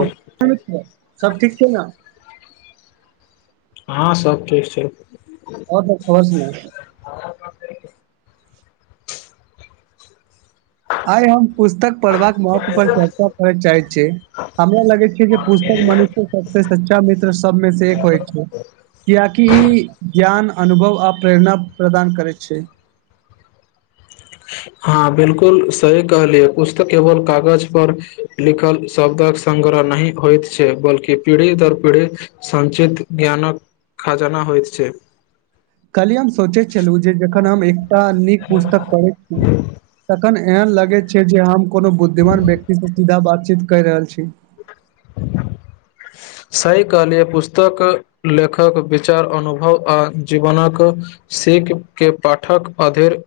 ओ सब ठीक छै ने हाँ सब ठीक छै आओर सब खबर सुनाउ आइ हम पुस्तक पढ़बाक महत्व पर चर्चा करय चाहैत छी हमरा लगै छै जे पुस्तक मनुष्य सबसे सच्चा मित्र सबमे से एक होइ छै कियकि कि ज्ञान अनुभव आ प्रेरणा प्रदान करै छै [inaudible] हाँ बिलकुल सही कहलियै पुस्तक केवल कागज पर लिखल शब्दक सँ संग्रह नै हौत छै बल्कि पीढ़ी दर पीढ़ी संचित ज्ञानक खजाना होइत छै कहलियै हम सोचैत छलहुँ जे जखन हम एकटा नीक पुस्तक पढ़ैत छी एखन एहन लगैत छै जे हम कोनो बुद्धिमान व्यक्ति से सीधा बातचीत कयै रहल छी सही कहलियै पुस्तक लेखक विचार अनुभव आ जीवनक सीखके पाठक अधरि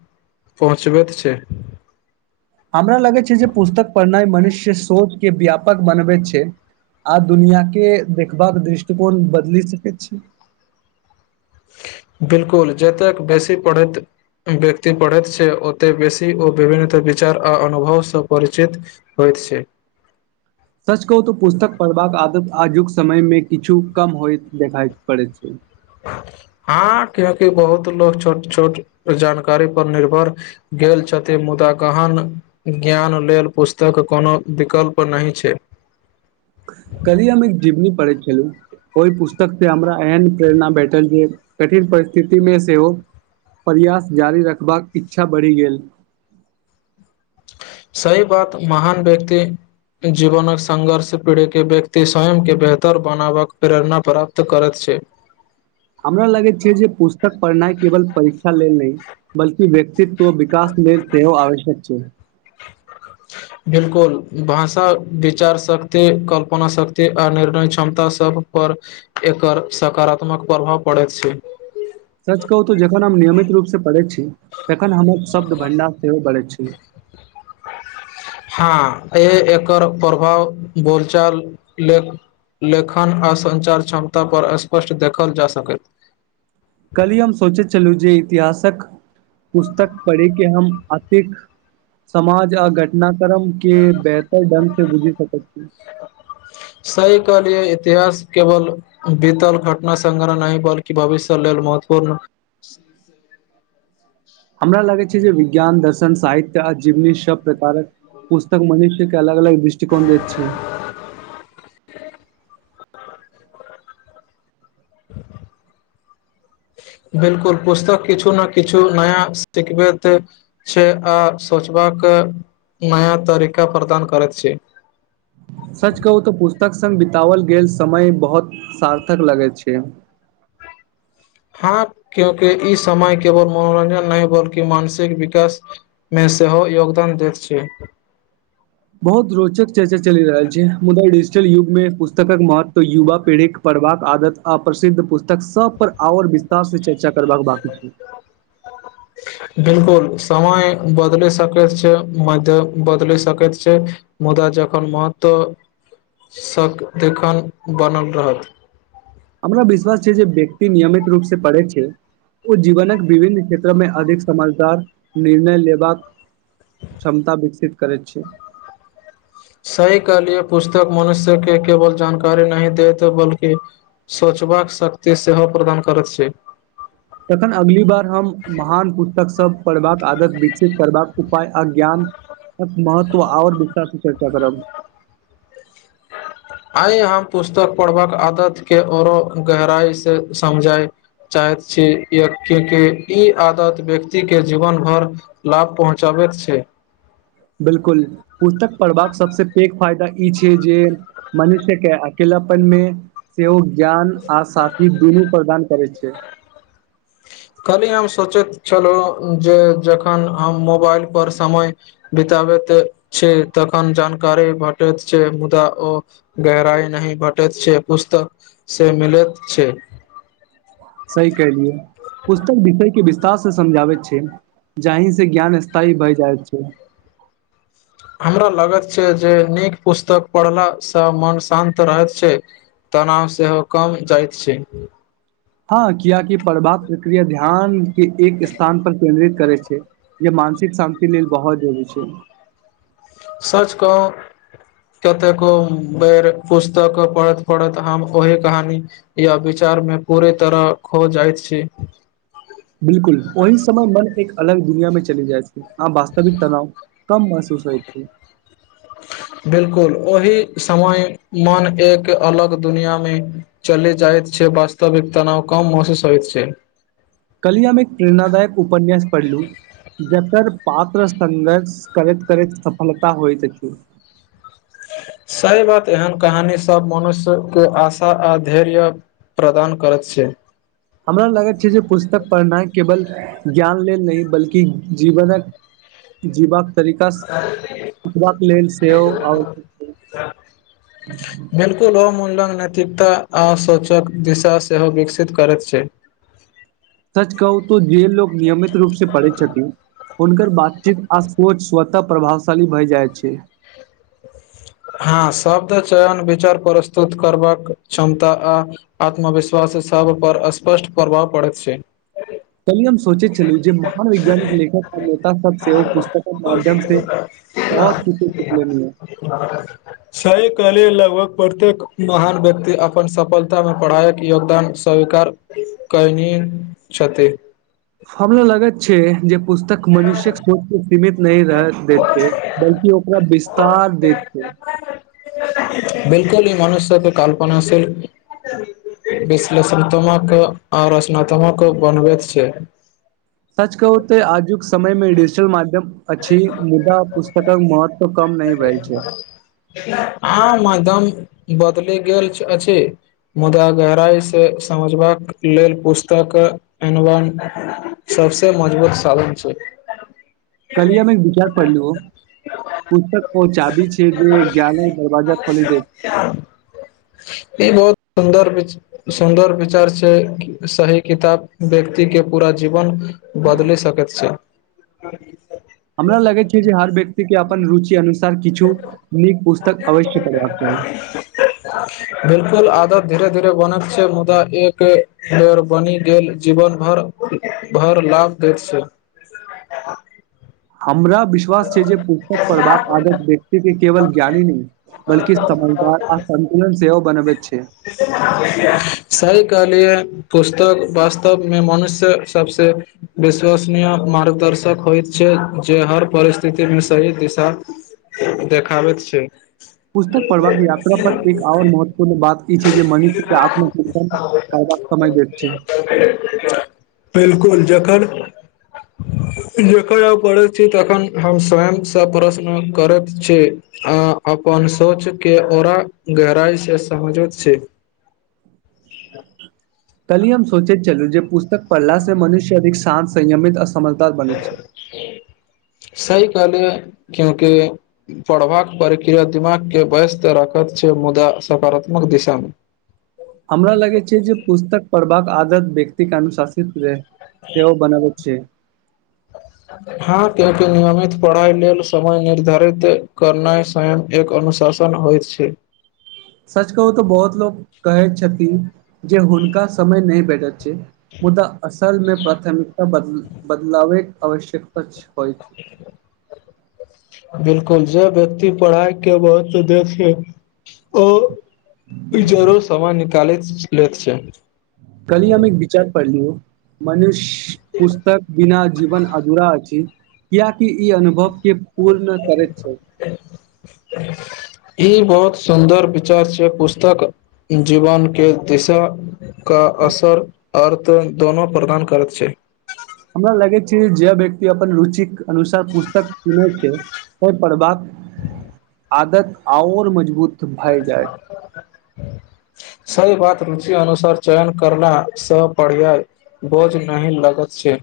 पहुँचबैत छै हमरा लगै छै जे पुस्तक पढ़नाइ मनुष्य सोच के व्यापक बनबैत छै आ दुनिआँके देखबाक दृष्टिकोण बदलि सकैत छी बिलकुल जतेक वैसी पढ़ैत व्यक्ति पढ़ैत छै ओते बेसी ओ विभिन्न त विचार आ अनुभव से परिचित होय से सच कहू तऽ पुस्तक पढ़बाक आदत आजुक समय मे किछु कम होय देखाइ पड़ैत छै हँ क्याकि बहुत लो छोट छोट जानकारी पर निर्भर गेल छथि मुदा गहन ज्ञान लेल पुस्तक कोनो विकल्प नहि छै [inaudible] हेलो ओहि पुस्तक से हमरा एहन प्रेरणा भेठल जे कठिन परिस्थितिमे सेहो प्रयास जारी रखबाक इच्छा बढ़ि गेल [inaudible] सही बात महान व्यक्ति जीवनक संघर्ष पीढ़े के व्यक्ति स्वयं के बेहतर बनाबक प्रेरणा प्राप्त करैत छै [inaudible] हमरा लगैत छै जे पुस्तक पढ़नाइ केवल परीक्षा लेल नहि बल्कि व्यक्तित्व विकास लेल सेहो आवश्यक छै बिलकुल भाषा विचार शक्ति कल्पना शक्ति आ निर्णय क्षमता सभ पर एकर सकारात्मक प्रभाव पड़ैत छै सच कहू तऽ जखन हम नियमित रूप से पढ़ै छी त तखन हमर शब्द भण्डार सेहो बढ़ैत छी हँ ए एकर प्रभाव बोलचाल ले लेखन आ सञ्चार क्षमता पर स्पष्ट देखल जा सकैत कल्हि हम सोचैत छलू जे इतिहासक पुस्तक पढ़िके हम अतिक समाज आ घटना कर्म के बेहतर ढंग से बुझि सकैत छी सही कहलियै इतिहास केवल बीतल घटना संग्रह नहि बल्कि भविष्य लेल महत्वपूर्ण [inaudible] हमरा लगै छै जे विज्ञान दर्शन साहित्य आ जीवनी सभ कारक पुस्तक मनष्यके अलग अलग दृष्टिकोण देत छै [inaudible] [inaudible] बिल्कुल पुस्तक किछु ने किछु नया सिखबैत छै आ सोचबाक नया तरीका प्रदान करैत छी सच कहू त पुस्तक संग बितावल गेल समय बहुत सार्थक लगैत छै हँ क्योकि ई समय केवल मनोरं्जन नहि बल्कि मानसिक विकास मे सेहो योगदान दैत छै बहुत रोचक चर्चा चलि रहल छै मुदा डिजिटल युग में पुस्तक महत्व युवा पीढ़ीक के पढ़ बाक आदत अप्रसिद्ध पुस्तक सभ पर आओर विस्तार से चर्चा चर्चा करबाक बाकी छै बिलकुल समय बदलि सकैत छै मध्य बदलि सकेत छै मुदा जब एखन महत्व सदखन बनल रहत हमरा विश्वास छै जे व्यक्ति नियमित रूप से पड़ै छै ओ जीवनक विभिन्न क्षेत्र मे अधिक समझदार निर्णय लेबाक क्षमता विकसित करै छै सही कहलिय पुस्तक मनुष्य के केवल जानकारी नहि देते बल्कि सोच सोचबाक शक्ति सेहो प्रदान करैत छै तखन अगली बार हम महान पुस्तक सब पढ़बाक आदत विकसित करबाक उपाय आ ज्ञान एक महत्व आऔर विशेष विषय प चर्चा करब [inaudible] आइ हम पुस्तक पढ़बाक आदत के औरो गहराइ से समझाय चाहैत छी कियाकि कि ई आदत व्यक्ति के जीवन भर लाभ पहुँचाब बैत छै बिल्कुल पुस्तक पढ़बाक सबसे पैघ फायदा ई छै जे मनुष्यके अकेल पन मे सेहो ज्ञान आ साथी दुनू प्रदान करैत छै कल्हि हम सोचैत छलहुँ जे जखन हम मोबाइल पर समय बिता बैत छै तखन जानकारी भेटैत छै मुदा ओ गहराई नहि भेट भेटेत छै पुस्तक से मिलैत छै सही कहलियै पुस्तक विषयके विस्तार से समझाबैत छै जाहि से ज्ञान स्थायी भै जाइत छै [inaudible] हमरा लागैत छै जे नीक पुस्तक पढ़लासँ मन शान्त रहैत छै तनाव सेहो कम जाइत छै हँ कियाकि प्रभाव प्रक्रिया ध्यान के एक स्थान पर केन्द्रित करै छै या म मानसिक शान्ति लेल बहुत जरुरी छै सच कहूं कतेको बेर पुस्तक पढ़त पढ़त हम ओहि कहानी या विचार मे पूरी तरह खो जाइत छै बिलकुल ओहि समय मन एक अलग दुनिया मे चलि जाइत छै आ वास्तविक तनाव कम महसूस होइत छै [inaudible] बिलकुल ओहि समय मन एक अलग दुनिया मे चली जायत छै से वास्तविक तनाव कम महसूस होइत छै कल्हि हम एक प्रेरणादायक उपन्यास पढ़लू जकर पात्र संघर्ष करैत करैत सफलता होइत अछि सही बात एहन कहानी सब मनुष्य के आशा आ धैर्य प्रदान करैत छै हमरा लगैत छै जे पुस्तक पढ़नाइ केवल ज्ञान लेल नहि बल्कि जीवनक जीबाक तरीकास सीखबाक लेल सेहो आवश्यक छै बिलकुल ओ मुल्यन नैैतिकता आ सोचक दिशा सेहो विकसित करैत छै त जे लोक नियमित रूप से पढ़ै छथिन हुनकर बातचीत आ सोच स्वतः प्रभावशाली भए जाइत छै हँ शब्द चयन विचार प्रस्तुत करबाक क्षमता आ आत्मविश्वास सब पर अस्पष्ट प्रभाव पड़ैत छै कल्हि हम सोचैत छलहुँ जे महान वैज्ञानिक लेखक आ नेता सब सेहो पुस्तकक माध्यम से [inaudible] बहुत किछु सिखलनि ये सही कहलिय लगभग प्रत्येक महान व्यक्ति अपन सफलता मे पढ़ाईक योगदान सब स्वीकार कनि छथि हमरा लगैत छै जे पुस्तक मनुष्य्यक सोच के सीमित नहि रह दैत छै बल्कि ओकरा विस्तार दैत छै बिलकुल ई मनुष्य के कल्पना से विश्लेषात्मक आ रचनात्मक बनबैत छै सच कहूं त आजुक समय में डिजिटल माध्यम एकदम अछि मुदा पुस्तकक महत्व कम नहीं भेल छै [unintelligible] बदलि गेल अछि मुदा गहराई सँ समझबाक लेल पुस्तक क एनवन सबसे मजबूत साधन छै कलियामे एक विचार पढ़लू हो पुस्तक ओ चाबी छै जे ज्ञानक दरवाजा खोले दे ई बहुत सुन्दर विच सुन्दर विचार से सही किताब व्यक्ति के पूरा जीवन बदले सकेत छै हमरा लगै छै जे हर व्यक्ति के अपन रुचि अनु किछु नीक पुस्तक अवश्ये पढ़बाक चाही बिलकुल धीरे धीरे बनल छै मुदा एक मेयर बनि गेल जीवन भर भर पर लाभ देत छै हमरा विश्वास छै जे पुस्तक पढ़बाक आदत व्यक्ति के केवल ज्ञानी नहि बलकि समझदार असन्तुलन सेहो बनबैत छै सही कहलिय पुस्तक वास्तवमे मनुष्य सबसे विश्वसनीय मार्गदर्श श्यक होइत छै जे हर परिस्थिति मे सही दिशा देखाबेक छै पुस्तक पढ़बाक यात्रा पर एक आओर महत्व पूर्ण बात ई छै जे मनुष्य के आत्म चिन्तन करबाक समय दैत छै बिलकुल जखन जखन आ पढ़ैत छी तखन हम स्वयं से प्रश्न करैत छी अ अनशोच के ओरा गहराइ से समझबैत छै कली हम सोचैत चलू जे पुस्तक पढ़ला से मनुष्य अधिक शान्त संयमित अ स समझदार बनै छै सही कहलिय क्योकि पढ़बाक प्रक्रिया दिमाग के व्यस्त राखऽ छ मुदा सकारात्मक दिशामे हमरा लगै छै जे पुस्तक पढ़बाक आदत व्यक्तिके अनुशासित रहै सेओ बनाबैत छै के नियमित पढ़ाइ लेल समय निर्धारित करनाइ स्वयं एक अनुशासन होइत छै [inaudible] सच कहू तऽ बहुत लोक कहैत छथिन जे हुनका समय नहि भेटत मुदा असल मे प्राथमिकता बदल बदलावैके आवश्यकता छै होई छै बिलकुल जे व्यक्ति पढ़ाइ के महत्व देथिन ओ बी जरूर समान निकालैत ले छै कली हम एक विचार पढ़लीयो मनुष्य पुस्तक बिना जीवन अधूरा अछि क्या कि ई अनुभव के पूर्ण करैत छै ई बहुत सुन्दर विचार से पुस्तक जीवन के दिशा के असर अर्थ दोनो प्रदान करैत छै हमरा लगै छै जे व्यक्ति अपन रुचिक अनुसार पुस्तक किनै छै एहि पढ़बाक [inaudible] आदत आओर मजबूत भए जायत सही बात रुचि अनुसार चयन करलासँ पढ़्यइ बोझ नहि लगैत छै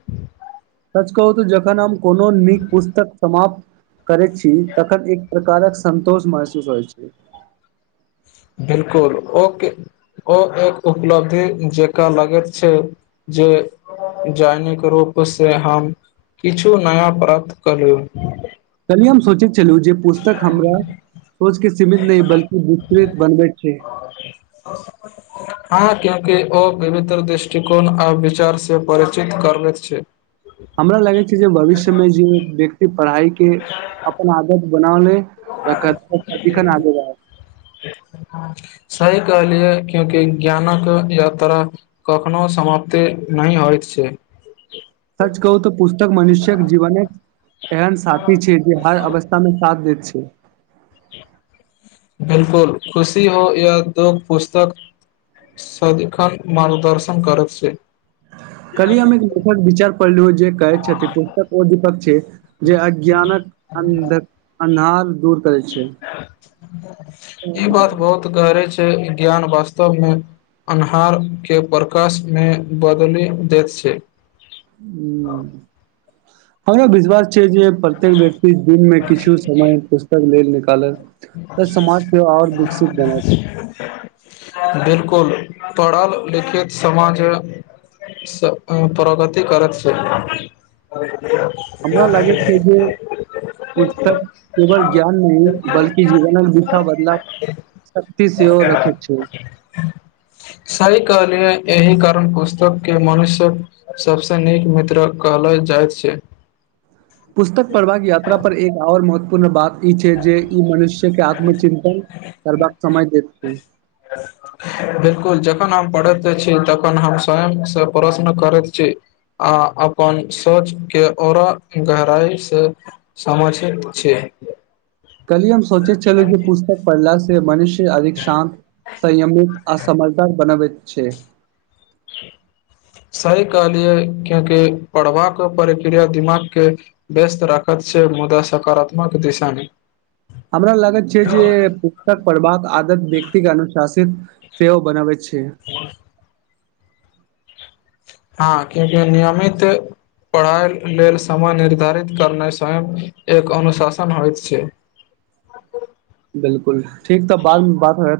सच कहूत जखन हम कोनो नीक पुस्तक समाप्त करैत छी तखन एक प्रकारक संन्तोष महसूस होइ छै बिलकुल ओके ओ एक उपलब्धि जेकरा लगैत छै जे दैनिक रूपसँ हम किछु नया प्राप्त क लू कलहि हम सोचैत छलहुँ जे पुस्तक हमरा सोचके सीमित नहि बल्कि विस्तृत बनबैत छै हँ के ओ पवित्र दृष्टिकोण आ विचार से परिचित करबैत छै हमरा लागै छै जे भविष्यमे जे व्यक्ति पढ़ाइ के अपन आदत बनौने रखत ओ सबदिखन आगे जायत [inaudible] सही कहलियै क्योंकि ज्ञानक यात्रा कखनो समाप्त नहि होय होयत छै सच कहूं तऽ पुस्तक मनुष्य्यक जीवनक एहन साथी छै जे हर अवस्थामे साथ देैत छै बिलकुल खुशी हो या दुख पुस्तक सदीखन मार्गदर्शन करैत छै कल्हि हम एक लेखक विचार पढ़लु जे कहैत छथि पुस्तक ओ दीपक छै जे अज्ञानक अंधक अन्हार दूर करै छै ई बात बहुत गहरे छै ज्ञान वास्तवमे अन्हार के प्रकाशमे बदलि दैत छै ह हमरा विश्वास छै जे प्रत्येक व्यक्ति दिनमे किछु समय पुस्तक लेल निकालल बनत बिल्कूल कुल पढ़ल लिखित समाज प्रगति करैत छै हमरा लागै छै जे पुस्तक केवल ज्ञान नहि बल्कि जीवनक दिशा बदला सेहो रखैत छै सही कहलियै एहि कारण पुस्तक के मनुष्य्यक सबसे नीक मित्र कहल जाइत छै [inaudible] पुस्तक पढ़बाके यात्रा पर एक और महत्वपूर्ण बात ई छै जे ई मनुष्यके आत्मचिंतन करबाक समय दैत छै [inaudible] बिलकुल जखन हम पढ़ैत छी तखन हम स्वयं स प्रश्न करैत छी आ अपन सोच के औरा गहराई से समझैत छी [inaudible] कल्हि हम सोचेत छलुं जे पुस्तक पढ़ला से मनुष्य अधिक शांत संयमित आ समझदार बनाबैत छै सही कहलियै क्यूंकि पढ़वाक प्रक्रिया दिमाग के व्यस्त राखत छै मुदा सकारात्मक दिशा मे हमरा लागैत छै जे पुस्तक पढ़बाक आदत व्यक्ति के अनुशासित सेहो बनाबैत छै हँ कियाकि नियमित पढ़ाइ लेल समय निर्धारित करनाइ स्वयं एक अनुशासन होइत छै [inaudible] बिलकुल ठीक तऽ बादमे बात होयत